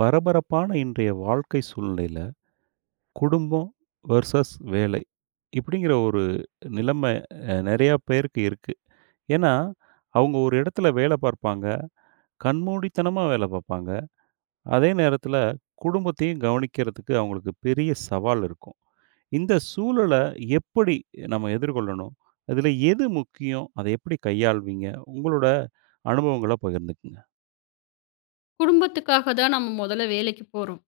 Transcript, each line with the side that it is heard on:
right: பரபரப்பான இன்றைய வாழ்க்கை சூழ்நிலையில, குடும்பம் வெர்சஸ் வேலை இப்டிங்குற ஒரு நிலைம நெறையா பேருக்கு இருக்கு. ஏன்னா, அவங்க ஒரு இடத்துல வேலை பாப்பாங்க, கண்மூடித்தனமா வேலை பாப்பாங்க. அதே நேரத்துல குடும்பத்தையும் கவனிக்குறதுக்கு அவங்களுக்கு பெரிய சவால் இருக்கும். இந்த சூழலை எப்படி நம்ப எதிர்கொள்ளணும்? அதுல எது முக்கியம்? அத எப்படி கையாள்வீங்க? உங்களோட அனுபவங்கள பகிர்ந்துக்கங்க.
left: குடும்பத்துக்காக தான் நம்ப மொதல வேலைக்கு போறோம்.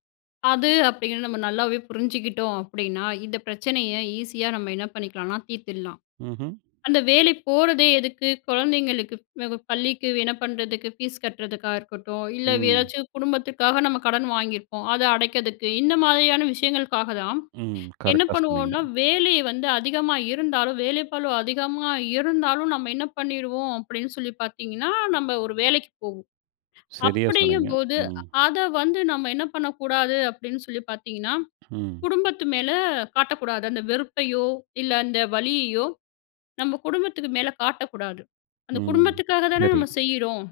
left: அது அப்டீன்னு நம்ப நல்லாவே புரிஞ்சுகிட்டோம் அப்டீன்னா, இந்த பிரச்சனைய ஈஸியா நம்ப என்ன பண்ணிக்கலாம்னா, தீர்த்துடலாம்.
right: ம்ஹ்ம்.
left: அந்த வேலைக்கு போறதே எதுக்கு? குழந்தைங்களுக்கு ப் பள்ளிக்கு என்ன பண்ணுறதுக்கு? ஃபீஸ் கட்டுறதுக்கா இருக்கட்டும் இல்ல,
right: ம்.
left: ஏதாச்சும் குடும்பத்துக்காக நம்ப கடன் வாங்கியிருப்போம். அத அடைக்குறதுக்கு இந்த மாதிரியான விஷயங்களுக்காக தான்
right: ம்.
left: என்ன
right: கரெக்ட்டா சொன்னீங்க.
left: பண்ணுவோம்னா, வேலை வந்து அதிகமா இருந்தாலும், வேலை பளு அதிகமா இருந்தாலும், நம்ப என்ன பண்ணீருவோம் அப்டீன்னு சொல்லி பாத்தீங்கன்னா, நம்ப ஒரு வேலைக்கு போவோம்
right: சரியா சொன்னீங்க.
left: அப்படிங்கும்போது,
right: ம்.
left: அத வந்து நம்ப என்ன பண்ணக்கூடாது அப்டீன்னு சொல்லி பாத்தீங்கன்னா,
right: ம்.
left: குடும்பத்து மேல காட்டக்கூடாது. அந்த வெறுப்பையோ இல்ல, அந்த வலியையோ நம்ப குடும்பத்துக்கு மேல காட்டக்கூடாது. அந்த
right: ம்.
left: குடும்பத்துக்காக தானே
right: சரி.
left: நம்ப செய்யுறோம்.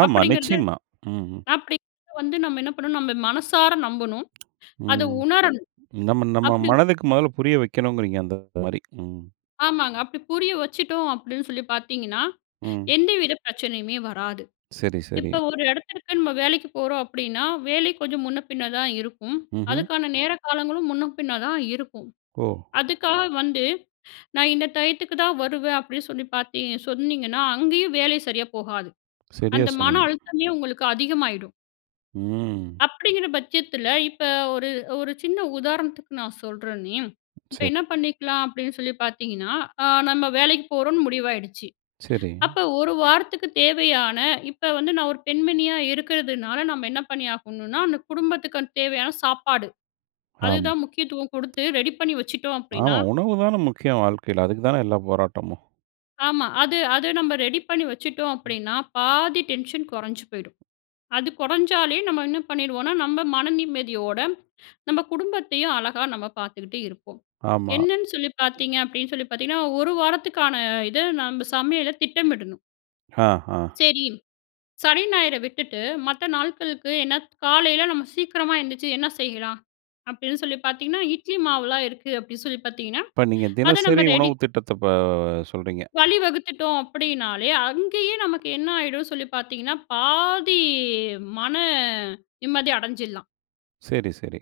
right: ஆமா
left: அப்படிங்குறது
right: நிச்சயமா, ம்.
left: அப்படி வந்து நம்ப என்ன பண்ணனும்? நம்ப மனசார நம்பனும், அத
right: ம்.
left: உணரணும்.
right: நம்ப நம்ப
left: அப்டி
right: மனதுக்கு மொதல புரிய வைக்கணும்றீங்க அந்த மாதிரி. ம்.
left: ஆமாங்க. அப்டி புரிய வச்சுட்டோம். அப்படீன்னு சொல்லி பார்த்தீங்கன்னா,
right: ம்.
left: எந்தவித பிரச்சனையுமே வராது.
right: சரி, சரி.
left: இப்ப ஒரு இடத்துக்கிட்ட, நம்ம வேலைக்கு போறோம் அப்பிடீன்னா, வேலை கொஞ்சம் முன்ன பின்ன தான் இருக்கும்.
right: ம்ஹ்ம்.
left: அதுக்கான நேர, காலங்களும் முன்ன பின்ன தான் இருக்கும்.
right: ஓ!
left: அதுக்காக வந்து நான் இந்த டயத்துக்கு தான் வருவேன் அப்படீன்னு சொல்லி பார்த்தீ சொன்னீங்கன்னா, அங்கயும் வேல சரியா போகாது.
right: சரியா
left: அந்த மன
right: சொன்னீங்க.
left: அழுத்தமே, உங்களுக்கு அதிகமாயிடும்.
right: ம்
left: அப்படீங்கிற பட்சத்துல, இப்ப ஒரு ஒரு சின்ன உதாரணத்துக்கு, நான் சொல்றனே. இப்ப என்ன
right: சரி
left: பண்ணிக்கலாம் அப்படீன்னு சொல்லி பார்த்தீங்கன்னா, அ நம்ம வேலைக்கு போறோம்னு முடிவாயிடுச்சு.
right: சரி.
left: அப்ப, 1 வாரத்துக்கு தேவையான, இப்ப வந்து நான் ஒரு பெண்மணியா இருக்கிறதுனால, நம்ம என்ன பண்ணியாகணும்னா, அந்த குடும்பத்துக்கு, அந்த தேவையான சாப்பாடு.
right: ஆம்.
left: அதுதான் முக்கியத்துவம் குடுத்து ரெடி பண்ணி வச்சுட்டோம் அப்படீன்னா
right: ஆமா. உணவு தான முக்கியம், வாழ்க்கைல. அதுக்கு தான எல்லா போராட்டமும்.
left: ஆமா. அது அது நம்ம ரெடி பண்ணி வச்சுட்டோம்
right: ம்.
left: அப்படீன்னா, பாதி டென்ஷன் குறைஞ்சு போயிடும். அது குறைஞ்சாலே, நம்ம என்ன பண்ணிடுவோம்னா, நம்ம மன நிம்மதியோட நம்ம குடும்பத்தையும் அழகா, நம்ம பார்த்துக்குட்டு இருப்போம்.
right: ஆமா.
left: என்னன்னு சொல்லி பார்த்தீங்க அப்படீன்னு சொல்லி பார்த்தீங்கன்னா, 1 வாரத்துக்கான இத, நம்ப சமையல திட்டமிடணும்.
right: ஹ, ஹா.
left: சரி. சனி, ஞாயிறு விட்டுட்டு மத்த நாள்களுக்கு என்ன, காலையில நம்ம சீக்கிரமா எழுந்திரிச்சு என்ன செய்யலாம்? அப்படீன்னு சொல்லி பார்த்தீங்கன்னா, இட்லி மாவுல்லாம் இருக்கு அப்படீன்னு சொல்லி பார்த்தீங்கன்னா,
right: இப்ப நீங்க
left: அதை
right: தினசரி
left: நம்ம ரெடி
right: உணவு திட்டத்த, இப்ப சொல்லுறீங்க.
left: வழிவகுத்துட்டோம் அப்படின்னாலே, அங்கயே நமக்கு என்ன ஆயிடுன்னு சொல்லி பார்த்தீங்கன்னா, பாதி மன நிம்மதி அடஞ்சுடலாம்.
right: சரி, சரி.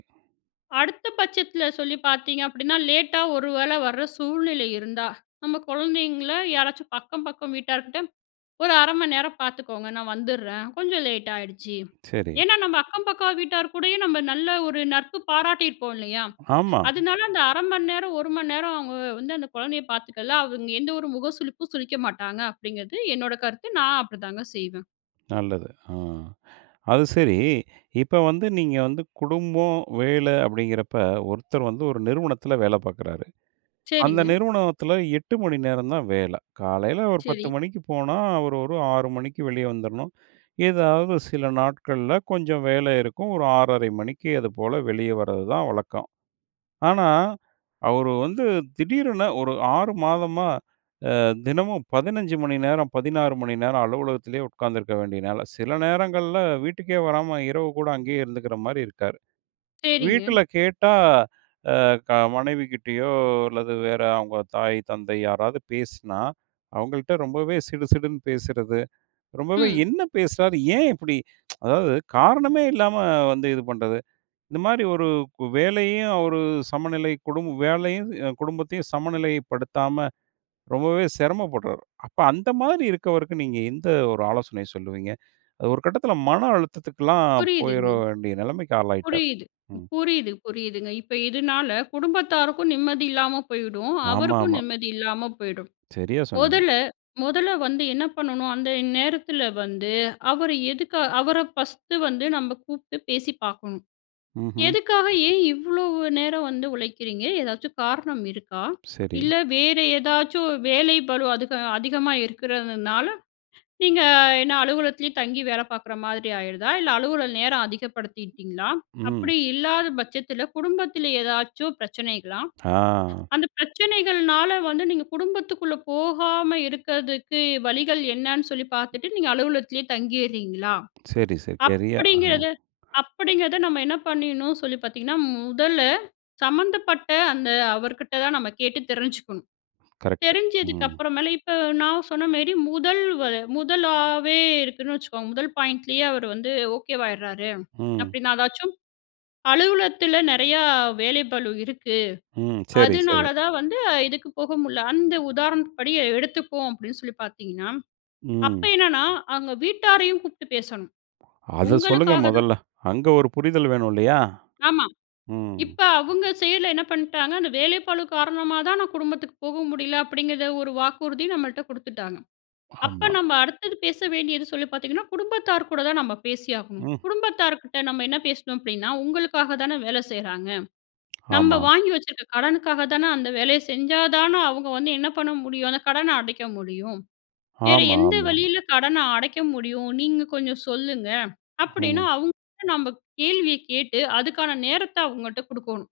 left: அடுத்த பட்சத்தில சொல்லி பார்த்தீங்க அப்படீன்னா, லேட்டா ஒரு வேள வர சூழ்நிலை இருந்தா, நம்ம குழந்தைங்கள யாராச்சும் அக்கம் பக்கம் வீட்டார்க்கிட்ட, "ஒரு 1/2 மணி நேரம் பார்த்துக்கோங்க. நான் வந்துடறேன். கொஞ்சம் லேட்டாயிடுச்சு."
right: சரி.
left: ஏன்னா, நம்ம அக்கம் பக்கம் வீட்டார் கூடயும், நம்ம நல்ல ஒரு நட்பு பாராட்டியிருப்போம் இல்லையா?
right: ஆமா.
left: அதனால அந்த 1/2 மணிநேரம் 1 மணி நேரம் அவங்க வந்து அந்த குழந்தையை பார்த்துக்கலாம். அவங்க எந்த ஒரு முக சுழிப்பும் சுழிக்க மாட்டாங்க. அப்படிங்கிறது என்னோட கருத்து. நான் அப்படி தாங்க செய்வேன்.
right: நல்லது. அ. அது சரி, இப்போ வந்து நீங்க வந்து குடும்பம், வேலை அப்படீங்கிறப்ப, ஒருத்தர் வந்து 1 நிறுவனத்தில வேலை பாக்குறாரு. அந்த
left: சரிங்க.
right: நிறுவனத்துல 8 மணி நேரம் தான் வேலை. காலையில ஒரு 10
left: சரி.
right: மணிக்கு போனா, அவர் ஒரு 6 மணிக்கு வெளிய வந்துரணும். ஏதாவது சில நாட்கள்ல கொஞ்சம் வேலை இருக்கும். ஒரு 6 1/2 மணிக்கு அது போல வெளிய வரதுதான் வழக்கம். ஆனா, அவர் வந்து திடீரென ஒரு 6 மாதமா அ தினமும் 15 மணி நேரம் 16 மணி நேரம் அலுவலகத்திலயே உட்காந்துருக்க வேண்டியதுனால, சில நேரங்கள்ல வீட்டுக்கே வராம இரவு கூட அங்கேயே இருந்துக்கிற மாரி இருக்காரு.
left: சரிங்க.
right: வீட்டுல கேட்டா அ க மனைவிகிட்டயோ, அல்லது வேற அவங்க தாய் தந்தை யாராவது பேசினா, அவங்கள்ட்ட ரொம்பவே சிடுசிடுன்னு பேசுறது. ரொம்பவே
left: ம்.
right: என்ன பேசுறார்? ஏன் இப்படி? அதாவது காரணமே இல்லாம வந்து இது பண்ணுறது. இந்த மாரி ஒரு இப்ப வேலையையும், அவரு சமநிலை குடும்ப வேலையும், அ குடும்பத்தையும் சமநிலைப்படுத்தாம ரொம்பவே சிரமப்படுறார். அப்ப அந்த மாரி இருக்கவருக்கு நீங்க எந்த ஒரு ஆலோசனையை சொல்லுவீங்க. அது ஒரு கட்டத்தில, மன அழுத்தத்துக்கல்லாம் போயிட
left: புரியுதுங்க.
right: வேண்டிய நெலைமைக்கு ஆளாயிட்டாரு.
left: புரியுது,
right: ம்.
left: புரியுது, புரியுதுங்க. இப்ப இதனால குடும்பத்தாருக்கும் நிம்மதி இல்லாம போயிடும். அவருக்கும்
right: ஆமாமா.
left: நிம்மதி இல்லாம போயிடும்.
right: சரியா சொன்னீங்க.
left: முதல்ல முதல்ல வந்து என்ன பண்ணணும்? அந்த நேரத்தில வந்து அவர் எதுக்கா அவரை ஃபஸ்ட்டு வந்து நம்ம கூப்பிட்டு பேசி பார்க்கணும்.
right: ம்ஹ்ம்.
left: "எதுக்காக, ஏன் இவ்ளோ நேரம் வந்து உழைக்கிறீங்க? ஏதாச்சு காரணம் இருக்கா?
right: சரி.
left: இல்ல வேறு ஏதாச்சும் வேலை பளு அதுக அதிகமா இருக்கிறதுனால, நீங்க என்ன அலுவலகத்திலேயே தங்கி வேலை பார்க்குற மாதிரி ஆயிருதா? இல்ல, அலுவலக நேரம் அதிகப்படுத்திட்டீங்களா?
right: ம்.
left: அப்படி இல்லாத பட்சத்துல குடும்பத்தில ஏதாச்சும் பிரச்சனைகளா?
right: ஆ.
left: அந்த பிரச்சனைகள்னால வந்து நீங்க குடும்பத்துக்குள்ள போகாம இருக்கிறதுக்கு வழிகள் என்னன்னு சொல்லி பார்த்துட்டு, நீங்க அலுவலகத்திலயே தங்கியிர்றீங்களா?"
right: சரி, சரி. சரியா. அம்.
left: அப்படிங்கிறத அப்படிங்கிறத நம்ம என்ன பண்ணீடணும்னு சொல்லி பார்த்தீங்கன்னா, முதல்ல சம்மந்தப்பட்ட அந்த அவர்கிட்ட தான் நம்ம கேட்டு தெரிஞ்சிக்கணும்.
right: க்ரெக்ட்.
left: தெரிஞ்சதுக்கு
right: ம்.
left: அப்பறமேல், இப்ப நான் சொன்ன மாரி முதல் வ முதலாவே இருக்குன்னு வச்சுக்கோங்க. முதல் பாயிண்ட்லயே அவரு வந்து ஓகேவாயிடுறாரு.
right: ம்.
left: அப்படீன்னா, ஏதாச்சும் அலுவலகத்தில நெறைய வேலை பளு இருக்கு.
right: ம். சரி,
left: அதனால
right: சரி.
left: தான் வந்து இதுக்கு போக முடியல. "அந்த உதாரணப்படி எடுத்துப்போம்." அப்படீன்னு சொல்லி பார்த்தீங்கன்னா, அப்ப
right: ம்.
left: என்னன்னா அவங்க வீட்டாரையும் கூப்பிட்டு பேசணும்.
right: அத சொல்லுங்க
left: உங்களுக்காக தான்
right: மொதல்ல. அங்க ஒரு புரிதல் வேணும் இல்லையா?
left: ஆமா,
right: ம்.
left: இப்ப அவங்க சைடில என்ன பண்ணீட்டாங்க, "அந்த வேலைப்பளு காரணமா தான், நான் குடும்பத்துக்கு போக முடியல." அப்படீங்கிற 1 வாக்குறுதி நம்மள்ட்ட குடுத்துட்டாங்க. அப்ப
right: ஆமா.
left: நம்ப அடுத்தது பேச வேண்டியது சொல்லி பார்த்தீங்கன்னா, குடும்பத்தார் கூட தான் நம்ம பேசி ஆகணும்.
right: ம்.
left: குடும்பத்தார்க்கிட்ட நம்ம என்ன பேசணும் அப்படீன்னா, "உங்களுக்காக தான வேல செய்றாங்க, நம்ம
right: ஆமா.
left: வாங்கி வச்சுருக்க கடனுக்காக தான, அந்த வேலைய செஞ்சா தான அவங்க வந்து என்ன பண்ண முடியும்? அந்த கடன அடைக்க முடியும். வேற
right: ஆமா,
left: எந்த
right: ஆமா, ஆமா.
left: வழியில கடனை அடைக்க முடியும்? நீங்க கொஞ்சம் சொல்லுங்க." அப்படீன்னா
right: ஹ்ம்.
left: அவங்க கிட்ட, நம்ம கேள்விய கேட்டு அதுக்கான நேரத்தை அவங்கட்ட குடுக்கோணும்.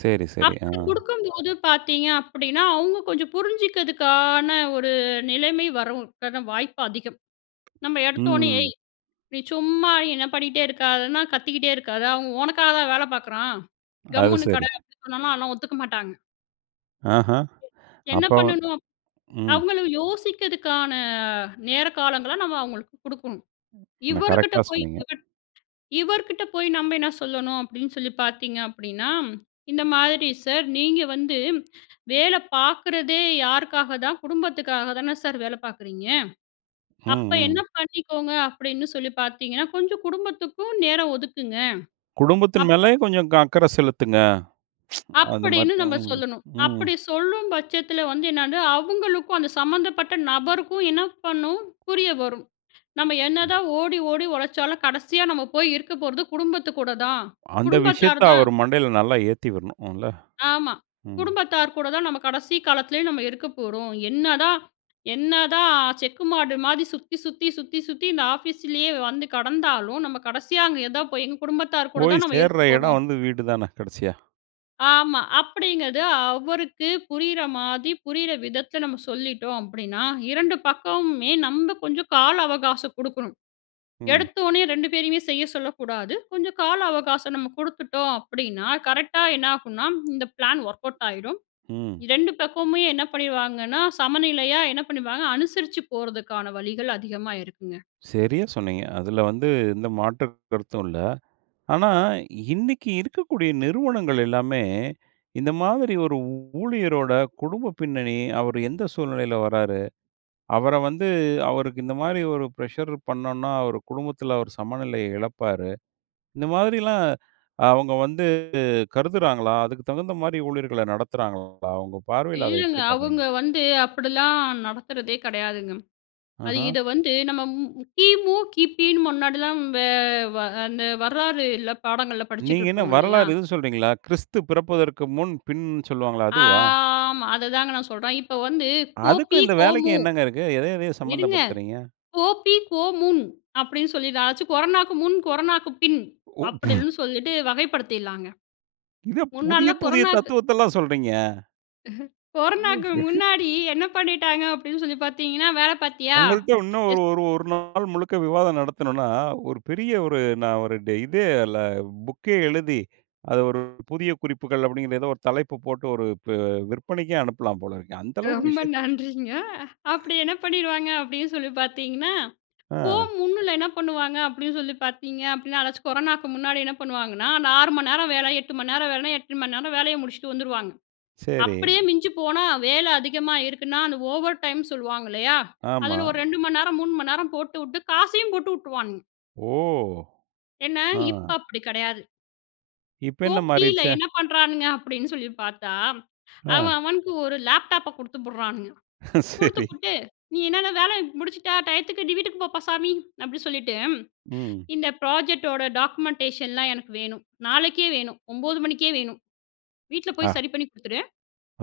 right: சரி, சரி, ஆ.
left: அப்படி குடுக்கும்போது பார்த்தீங்க அப்படீன்னா, அவங்க கொஞ்சம் புரிஞ்சிக்கிறதுக்கான ஒரு நிலைமை வரும். அதுக்கான வாய்ப்பு அதிகம். நம்ம எடுத்தோனே,
right: ம்.
left: ஏய்! நீ சும்மா என்ன பண்ணிட்டே இருக்காதன்னா "கத்திக்கிட்டே இருக்காத, அவன் உனக்காக தான் வேலை பார்க்குறான்,
right: அது
left: கம்முன்னு கெட."
right: சரி.
left: அப்படி சொன்னால்லாம், அதெல்லாம் ஒத்துக்க மாட்டாங்க.
right: ஆஹா!
left: என்ன
right: அப்போ
left: பண்ணணும்,
right: ம்.
left: அவங்களும் யோசிக்கிறதுக்கான நேர காலங்களை நம்ம அவங்களுக்கு குடுக்கணும். இவருகிட்ட
right: கரெக்ட்‌டா
left: போய்,
right: சொன்னீங்க.
left: இவர் இவர்கிட்ட போய் நம்ம என்ன சொல்லணும் அப்படீன்னு சொல்லி பார்த்தீங்க அப்படீன்னா, "இந்த மாதிரி சார்! நீங்க வந்து வேலை பார்க்குறதே யாருக்காக தான்? குடும்பத்துக்காக தான சார் வேலை பார்க்குறீங்க.
right: ம்.
left: அப்ப, என்ன
right: ம்.
left: பண்ணிக்கோங்க அப்படீன்னு சொல்லி பார்த்தீங்கன்னா, கொஞ்சம் குடும்பத்துக்கும் நேரம் ஒதுக்குங்க."
right: குடும்பத்தின்
left: அப்ப
right: மேலையும் கொஞ்சம் க அக்கறை செலுத்துங்க. அந்த மாரி.
left: அப்படீன்னு நம்ப
right: ம்.
left: சொல்லணும்.
right: ம்.
left: அப்படி சொல்லும் பட்சத்தில வந்து என்னது, அவுங்களுக்கும் அந்த சம்மந்தப்பட்ட நபருக்கும் என்ன பண்ணும்? புரிய வரும். நம்ம
right: ம்.
left: என்னதான் ஓடி ஓடி உழைச்சாலும் கடைசியா நம்ம போய் இருக்க போறது குடும்பத்து கூட தான்.
right: அந்த
left: குடும்பத்தார்
right: விஷயத்தை
left: தான்.
right: அவர் மண்டைல நல்லா ஏத்தி விடணும். இல்ல.
left: ஆமா.
right: ம்.
left: குடும்பத்தார் கூட தான் நம்ம கடைசி காலத்துலேயும் நம்ம இருக்க போறோம். என்னதான் என்னதான் செக்கு மாடு மாதிரி சுத்தி, சுத்தி, சுத்தி, சுத்தி இந்த ஆஃபீஸிலேயே வந்து கெடந்தாலும், நம்ம கடைசியா அங்க ஏதா போய் எங்க குடும்பத்தார் கூட
right: போய்
left: தான் நம்ம இருக்க
right: சேர்ற எடம்
left: போறோம்.
right: வந்து வீடு தான கடைசியா.
left: ஆமா. அப்படீங்கறது அவருக்கு புரியிற மாதிரி, புரியிற விதத்துல நம்ம சொல்லிட்டோம் அப்படீன்னா, 2 பக்கமுமே நம்ம கொஞ்சம் கால அவகாசம் குடுக்கணும்.
right: ம்.
left: எடுத்தொன்னே 2 பேரையுமே செய்ய சொல்லக்கூடாது. கொஞ்சம் கால அவகாசம் நம்ம குடுத்துட்டோம் அப்படீன்னா, கரெக்டா என்ன ஆகும்னா இந்த ப்ளான் ஒர்க் அவுட் ஆயிரும்.
right: ம்.
left: 2 பக்கமுமே என்ன பண்ணீருவாங்கன்னா, சமநிலையா என்ன பண்ணீருவாங்க அனுசரிச்சு போறதுக்கான வழிகள் அதிகமா இருக்குங்க.
right: செரியா சொன்னீங்க. அதுல வந்து எந்த மாற்று கருத்தும் இல்ல. ஆனா, இன்னைக்கு இருக்கக்கூடிய நிறுவனங்கள் எல்லாமே இந்த மாதிரி, "ஒரு ஊ ஊழியரோட குடும்ப பின்னணி, அவர் எந்த சூழ்நிலையில வராரு. அவரை வந்து அவருக்கு இந்த மாதிரி ஒரு ப்ரெஷர் பண்ணோம்னா, அவரு குடும்பத்துல அவர் சமநிலைய எழப்பாரு" இந்த மாதிரிலாம் அவங்க வந்து கருதுறாங்களா? அதுக்கு தகுந்த மாரி ஊழியர்கள நடத்துறாங்களா? உங்க பார்வையில அத
left: இல்லங்க.
right: எப்புடி பாக்குறீங்க?
left: அவங்க வந்து அப்படிலாம் நடக்குறதே கெடையாதுங்க. அது,
right: அஹ்ம்.
left: இத வந்து நம்ம மு மு கி.மு, கி.பின்னு முன்னாடிலாம் வெ வ அந்த வரலாறுல்ல பாடங்கள்ல
right: நீங்க என்ன
left: படிச்சுட்ருப்போம் இல்லையா?
right: வரலாறு, இது சொல்லுறீங்களா? கிறிஸ்து பிறப்பதற்கு முன், பின் சொல்லுவாங்கல்ல.
left: அ
right: அதுவா?
left: ஆமா. அத தாங்க நா சொல்றேன். இப்ப வந்து கோபி,
right: அதுக்கும், இந்த வேலைக்கும்
left: கோமு.
right: என்னங்க இருக்கு? எதயதையோ
left: இருங்க.
right: சம்மந்தப்படுத்துறீங்க.
left: கோபி, கோமுன் அப்படீன்னு சொல்லி ,அதாச்சு கொரோனாக்கு முன், கொரோனாக்கு பின்
right: ஓ! ஃப்ஹு.
left: அப்படீன்னு சொல்லிட்டு வகைப்படுத்திடலாங்க.
right: என்ன, புதிய
left: முன்னால்லாம்
right: புதிய
left: கொரோனாக்கு
right: தத்துவத்தெல்லாம் சொல்றீங்க?
left: கொரோனாக்கு முன்னாடி என்ன பண்ணிட்டாங்க? அப்பிடீன்னு சொல்லி, பாத்தீங்கன்னா "வேலை பார்த்தியா?"
right: உங்கள்ட்ட இன்னும்
left: எஸ்.
right: ஒரு ஒரு ஒரு நாள் முழுக்க விவாதம் நடத்துணோம்னா, ஒரு பெரிய ஒரு நான் ஒரு ட இதே, இல்ல புக்கே எழுதி, அத ஒரு புதிய குறிப்புகள் அப்பிடீங்கிற ஏதோ ஒரு தலைப்பு போட்டு ஒரு ப விற்பனைக்கே அனுப்பலாம் போல இருக்கே. அந்த அளவுக்கு ஒரு
left: ரொம்ப
right: விஷயத்த.
left: நன்றிங்க. அப்பிடி என்ன பண்ணிடுவாங்க? அப்பிடீன்னு சொல்லி, பாத்தீங்கன்னா, கோ
right: ஆ.
left: முன்னுல என்ன பண்ணுவாங்க? அப்பிடீன்னு சொல்லி பாத்தீங்க, அப்படீனா, எதாச்சும் கொரோனாவுக்கு முன்னாடி என்ன பண்ணுவாங்கன்னா? அந்த 6 மணி நேரம் வேல, 8 மணி நேரம் வேலனா, 8 மணி நேரம் வேலையை முடிச்சுட்டு வந்துருவாங்க.
right: சரி.
left: அப்பிடியே மிஞ்சி போனா, வேலை அதிகமா இருக்குன்னா, அந்த ஓவர் டைம் சொல்லுவாங்க. இல்லையா.
right: ஆமா.
left: அதுல ஒரு 2 மணி நேரம், 3 மணி நேரம் போட்டுவுட்டு, காசையும் போட்டு விட்டுருவானுங்க
right: ஓ!
left: ஏன்னா,
right: ஆ.
left: இப்போ அப்பிடி கிடையாது.
right: இப்ப
left: கோ
right: என்ன
left: பில
right: மாறிருச்சு?
left: என்ன பண்ணுறானுங்க அப்பிடின்னு சொல்லி பார்த்தா, அவன்
right: ஆ.
left: அவனுக்கு ஒரு லேப்டாப்ப குடுத்து புடுறானுங்க. குடுத்து
right: சரி.
left: புட்டு, "நீ என்னன்ன வேலை முடிச்சுட்டா, டையத்துக்கு நீ வீட்டுக்கு போப்பா சாமி" அப்படி சொல்லிட்டு
right: ம்.
left: "இந்த ப்ராஜெக்ட்டோட டாக்குமென்டேஷன்லாம் எனக்கு வேணும். நாளைக்கே வேணும். 9 மணிக்கே வேணும். வீட்ல
right: ஆ.
left: போய் சரி பண்ணி குடுத்துரு."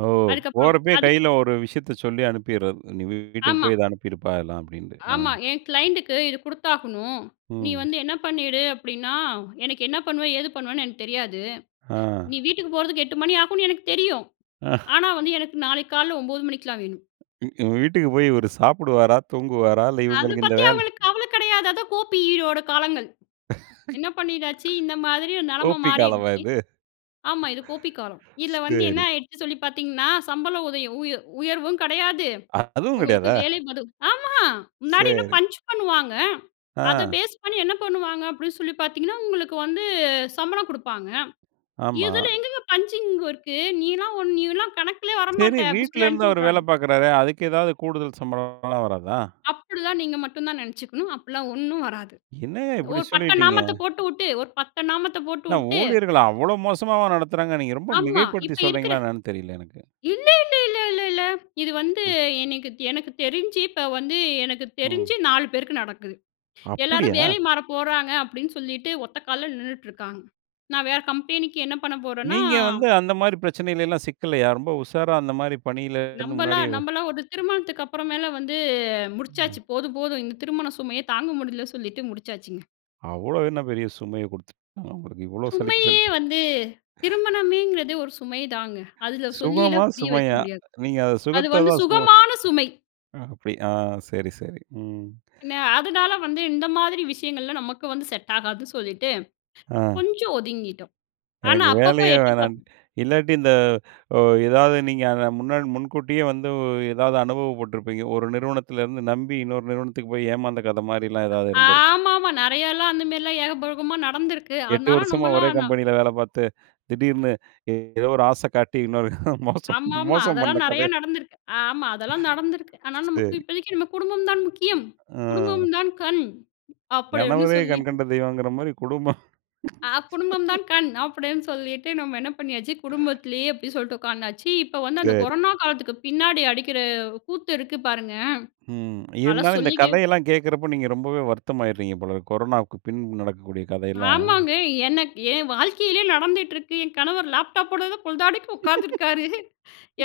right: ஓ!
left: அதுக்கப்புறம்
right: போறப்பயே
left: அது,
right: கைல ஒரு விஷயத்த சொல்லி அனுப்பிட்றது. நீ வீ வீட்டுக்கு
left: ஆமா.
right: போய் இத அனுப்பிருப்பா இதெல்லாம், அப்பிடீன்ட்டு. அ.
left: ஆமா. "என் க்ளைண்டுக்கு இது குடுத்தாகணும். நீ
right: ம்.
left: வந்து என்ன பண்ணிடு. அப்பிடீன்னா, எனக்கு என்ன பண்ணுவே, ஏது பண்ணுவேன்னு எனக்கு தெரியாது.
right: ஆ.
left: நீ வீட்டுக்கு போறதுக்கு 8 மணி ஆகும்னு எனக்கு தெரியும்.
right: ஆ.
left: ஆனா, வந்து எனக்கு நாளைக்கு காலைல 9 மணிக்கெலாம் வேணும்."
right: வீட்டுக்கு போய் இவரு சாப்பிடுவாரா? தூங்குவாரா? இல்ல,
left: அத
right: இவங்களுக்கு இந்த
left: பத்தி
right: வேலை?
left: அவுங்களுக்கு கவலை கிடையாது. அதான் கோ பி யோட காலங்கள். என்ன பண்ணிட்டாச்சு? இந்த மாதிரி ஒரு
right: கோ
left: நிலைமை
right: பி காலமா
left: மாறிடுச்சு.
right: இது.
left: ஆமா. இது கோ பி காலம். இதுல வந்து என்ன
right: சரி.
left: ஆயிடுச்சுன்னு சொல்லி பாத்தீங்கன்னா, சம்பளம் உதயம் உயர் உயர்வும் கிடையாது.
right: அதுவும்
left: உங்களுக்கு
right: கிடையாதா?
left: வேலைபளு ஆமா. முன்னாடி என்ன
right: சரி.
left: பஞ்ச் பண்ணுவாங்க. அத
right: ஆ.
left: பேஸ் பண்ணி, என்ன பண்ணுவாங்க, அப்படின்னு சொல்லி பாத்தீங்கன்னா உங்களுக்கு வந்து சம்பளம் குடுப்பாங்க.
right: ஆமா.
left: இதுல எங்கேங்க பஞ்சிங்கு இருக்கு? நீலாம் ஒ நீலாம் கணக்கிலேயே
right: சரி.
left: வரமாட்ட" அப்பிடி சொல்லி
right: வீட்டுலருந்து அவரு வேல
left: அனுப்பிவுட்றாங்க.
right: பார்க்குறாரே, அதுக்கு எதாவது கூடுதல் சம்பளம்லாம் வராதா?
left: அப்பிடி தான். நீங்க மட்டும் தான் நினைச்சுக்கணும். அப்பிடியெல்லாம் ஒண்ணும் வராது.
right: என்னங்க இப்படி
left: ஒரு பட்டை
right: சொல்லிட்டீங்க.
left: நாமத்த போட்டு வுட்டு ஒரு பட்டை நாமத்த போட்டு
right: என்ன
left: வுட்டு.
right: ஊழியர்கள அவ்வளோ மோசமாவா நடத்துறாங்க. நீங்க ரொம்ப
left: ஆமா.
right: மிகைப்படுத்தி
left: இப்ப இருக்கிற.
right: சொல்லுறீங்களா? என்னன்னு தெரியல எனக்கு.
left: இல்லே இல்லே இல்ல இல்ல இல்ல. இது வந்து
right: ம்.
left: எனக்கு எனக்கு தெரிஞ்சு இப்போ வந்து எனக்கு
right: ம்.
left: தெரிஞ்சு 4 பேருக்கு நடக்குது. எல்லாரும்
right: அப்பிடியா?
left: வேலை மாற போறாங்க அப்பிடீன்னு சொல்லிட்டு, ஒத்த கால்ல நின்னுட்ருக்காங்க. நான் வேற கம்பெனிக்கு, என்ன பண்ண போறேன்னா
right: நீங்க வந்து அந்த மாரி பிரச்சனைலாம் சிக்கலையா? ரொம்ப உஷாரா அந்த மாரி பணில இருந்து முன்னாடியே
left: நம்பலாம் நம்பலாம் ஒரு திருமணத்துக்கு அப்புறமேல வந்து
right: ம்.
left: முடிச்சாச்சு. போதும், போதும் இந்த திருமண சுமையே தாங்க முடியலன்னு சொல்லிட்டு முடிச்சாச்சுங்க.
right: அவ்வளோ என்ன பெரிய சுமைய குடுத்துட்டாங்க, உங்களுக்கு? இவ்வளோ சலிப்பு [unintelligible]
left: சுமையே
right: சலிச்சு.
left: வந்து திருமணமேங்றதே ஒரு சுமை தாங்க. அதுல
right: சுகமா?
left: சொல்லில்லாம் புரிய வைக்க
right: சுமையா?
left: முடியாது.
right: நீங்க அத
left: அது
right: சுகத்த
left: வந்து
right: தான் சுமை
left: சுகமான சுமை.
right: ஆ, அப்படி. ஆ, சரி, சரி. ம்.
left: பின்ன, அதனால வந்து இந்த மாதிரி விஷயங்கள்லாம் நமக்கு வந்து செட் ஆகாது சொல்லீட்டு,
right: ஆ.
left: கொஞ்சம் ஒதுங்கிட்டோம். ஆனா
right: எனக்கு
left: அப்பப்போ
right: வேலையே
left: எட்டி
right: வேணாம்.
left: பார்ப்போம்.
right: இல்லாட்டி இந்த ஓ ஏதாவது நீங்க அத முன்னா முன்கூட்டியே வந்து ஓ ஏதாவது அனுபவ பட்டுருப்பீங்க. ஒரு நிறுவனத்துல இருந்து நம்பி, இன்னொரு நிறுவனத்துக்கு போயி ஏமாந்த கதை மாரிலாம் ஏதாவது
left: அ
right: இருந்திருக்கும்.
left: ஆமாமா. நெறையல்லாம் அந்த மாரிலாம் ஏகபோகமா நடந்திருக்கு.
right: 8
left: அதனால
right: வருஷமா
left: நம்மளா
right: ஒரே
left: நம்
right: கம்பெனியில வேலை பார்த்து, திடீர்னு ஏ ஏதோ ஒரு ஆசை காட்டி இன்னொரு மோசம்
left: ஆமாமா.
right: மோசம் பண்ண
left: அதெல்லாம் நெறைய
right: கதை.
left: நடந்திருக்கு. ஆமா, அதெல்லாம் நடந்திருக்கு. ஆனா நமக்கு
right: சரி.
left: இப்போதைக்கு "நம்ம குடும்பம் தான் முக்கியம். குடும்பம்
right: அ.
left: தான் கண்," அப்படி ஒண்ணு
right: கணவரே
left: சொல்லிட்டு
right: கண்கண்ட தெய்வங்கற மாரி, குடும்பம்.
left: ஆ, "குடும்பம் தான் கண்" அப்படீன்னு சொல்லிட்டு, நம்ம என்ன பண்ணியாச்சு, குடும்பத்திலேயே அப்படி சொல்லிட்டு உட்கார்ந்தாச்சு. இப்ப வந்து அந்த
right: சரி.
left: கொரோனா காலத்துக்கு பின்னாடி அடிக்கிற கூத்து இருக்கு பாருங்க,
right: ம்.
left: அதெல்லாம்
right: இருந்தாலும் இந்த
left: சொல்லிக்க
right: கதையெல்லாம் கேட்கறப்போ, நீங்க ரொம்பவே வருத்தமாயிறீங்க போலருக்கு. கொரோனாவுக்கு பின்பு நடக்கக்கூடிய கதையெல்லாம்.
left: ஆமாங்க. எனக்கு என் வாழ்க்கையிலயே நடந்துட்டுருக்கு. என் கணவர் லேப்டாப்போட தான் பொழுதாடிக்கு உட்காந்துருக்காரு.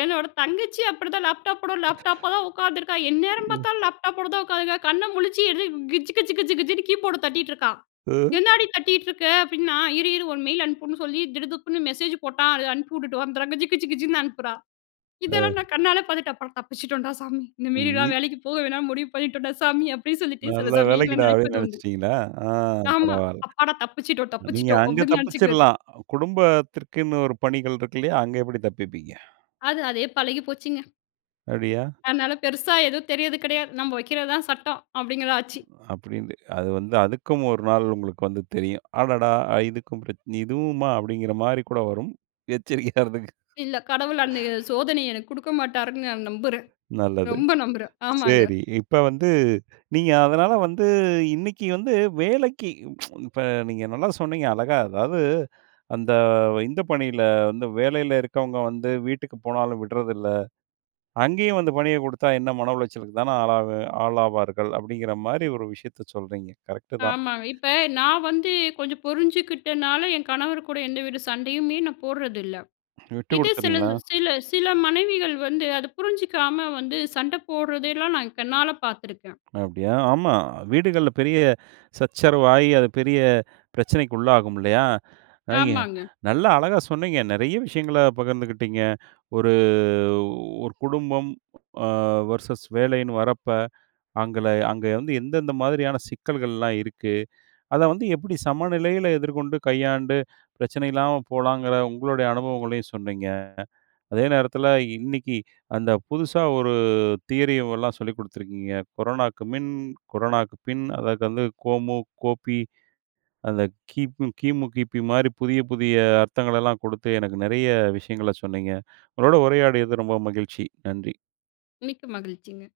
left: என்னோட தங்கச்சியும் அப்படி தான், லேப்டாப்போட லேப்டாப்பா தான் உட்கார்ந்துருக்கா. எந்நேரம்
right: ம்.
left: பார்த்தாலும் லேப்டாப்போட தான் உட்காந்துருக்கா. கண்ண முழிச்சு என்ன, கிஜ்ஜு, கிஜ்ஜு, கிஜ்ஜு, கிஜ்ஜுன்னு கீபோர்ட தட்டிட்டுருக்கா.
right: அ.
left: "என்னாடி தட்டீட்டுருக்க?" அப்படின்னா, இரு, இரு ஒரு மெயில் அனுப்புன்னு சொல்லி, "திடுதிப்புன்னு மெசேஜ் போட்டான். அதை அனுப்பிவுட்டுட்டு வந்துர்றேன்." கிஜ்ஜு, கிஜ்ஜு, கிஜ்ஜுன்னு அனுப்புறா.
right: ஆ.
left: இதெல்லாம் நான் கண்ணால பார்த்துட்டு அப்புறம், "தப்பிச்சுட்டோம்டா சாமி.
right: ம்மி
left: இந்தமேரிலாம் வேலைக்கு போக வேணான்னு முடிவு பண்ணிட்டோம்டா சாமி" அப்படீன்னு சொல்லிட்டு சில
right: "நல்ல
left: சமயங்கள்ல
right: வேலைக்குடா" அப்படீன்னு
left: நினைப்பதுண்டு.
right: நெனைச்சிட்டீங்களா? ஆ,
left: ஆமா.
right: பரவால்ல.
left: அப்பாடா "தப்பிச்சிட்டோம்,
right: நீங்க
left: தப்பிச்சிட்டோம்"
right: அங்க
left: அப்படீன்னு நெனைச்சுக்கிறது.
right: தப்பிச்சிரலாம். குடும்பத்திற்குன்னு ஒரு பணிகள் இருக்கு இல்லையா? அங்க எப்படி தப்பிப்பீங்க?
left: அது, அதே பழகிப் போச்சுங்க.
right: அப்டியா?
left: அதனால, பெருசா எதுவும் தெரியறது கெடையாது. "நம்ப வைக்கிறது தான் சட்டம்." அப்டீங்கிறது ஆச்சு.
right: அப்படீன்னு, அது வந்து அதுக்கும் 1 நாள் உங்களுக்கு வந்து தெரியும். "அடடா இதுக்கும் பிரச்சனை இதுவுமா?" அப்படீங்கிற மாரி கூட வரும். எச்சரிக்கையா இருந்துக்குங்க.
left: இல்ல. கடவுள் அந்த ய சோதனைய எனக்கு குடுக்க மாட்டாருன்னு நான் நம்புறேன்.
right: நல்லது.
left: ரொம்ப நம்புறேன். ஆமாங்க.
right: செரி. இப்ப வந்து, நீங்க அதனால வந்து, இன்னைக்கு வந்து வேலைக்கு இப்ப நீங்க நல்லா சொன்னீங்க அழகா. அதாவது அந்த, இந்த பணியில வந்து வேலையில இருக்கவங்க வந்து, "வீட்டுக்கு போனாலும் விடுறதில்ல. அங்கேயும் வந்து பணிய குடுத்தா, என்ன மன உளைச்சலுக்கு தான ஆளாவேன் ஆளாவார்கள்" அப்படீங்கிற மாரி ஒரு விஷயத்தை சொல்றீங்க. கரெக்ட்‌டு தான்.
left: ஆமாங்க. இப்ப நான் வந்து கொஞ்சம் புரிஞ்சுகிட்டனால, என் கணவர் கூட எந்த வித சண்டையுமே நான் போடுறதில்ல.
right: விட்டு
left: இது சில
right: குடுத்துறீங்களா?
left: சில சில மனைவிகள் வந்து அதை புரிஞ்சுக்காம வந்து, சண்டை போடுறதெல்லாம் நான் கண்ணால பாத்திருக்கேன்.
right: அப்படியா? ஆமா. வீடுகள்ல பெரிய சச்சரவு ஆயி, அது பெரிய பிரச்சனைக்குள்ளாகும் இல்லையா? ஐங்க,
left: ஆமாங்க.
right: நல்லா அழகா சொன்னீங்க, நெறைய விஷயங்கள பகிர்ந்துக்கிட்டீங்க. ஒரு, 1 குடும்பம் அ வெர்சஸ் வேலைன்னு வரப்ப, அங்கள அங்க வந்து எந்தெந்த மாதிரியான சிக்கல்கள்லாம் இருக்கு, அத வந்து எப்படி சமநிலையில எதிர்கொண்டு, கையாண்டு பிரச்சனை இல்லாம போலாங்குற உங்களுடைய அனுபவங்களையும் சொன்னீங்க. அதே நேரத்துல, இன்னைக்கு அந்த புதுசா ஒரு தியரி ஓ ல்லாம் சொல்லிக் குடுத்துருக்கீங்க. கொரோனாவுக்கு மின், கொரோனாவுக்கு பின், அதற்கு வந்து கோமு கோபி அந்த கிம் கிமு, கிபி மாரி புதிய புதிய அர்த்தங்களெல்லாம் குடுத்து, எனக்கு நெறைய விஷயங்கள சொன்னீங்க. உங்களோடு உரையாடியது ரொம்ப மகிழ்ச்சி. நன்றி!
left: மிக்க மகிழ்ச்சிங்க.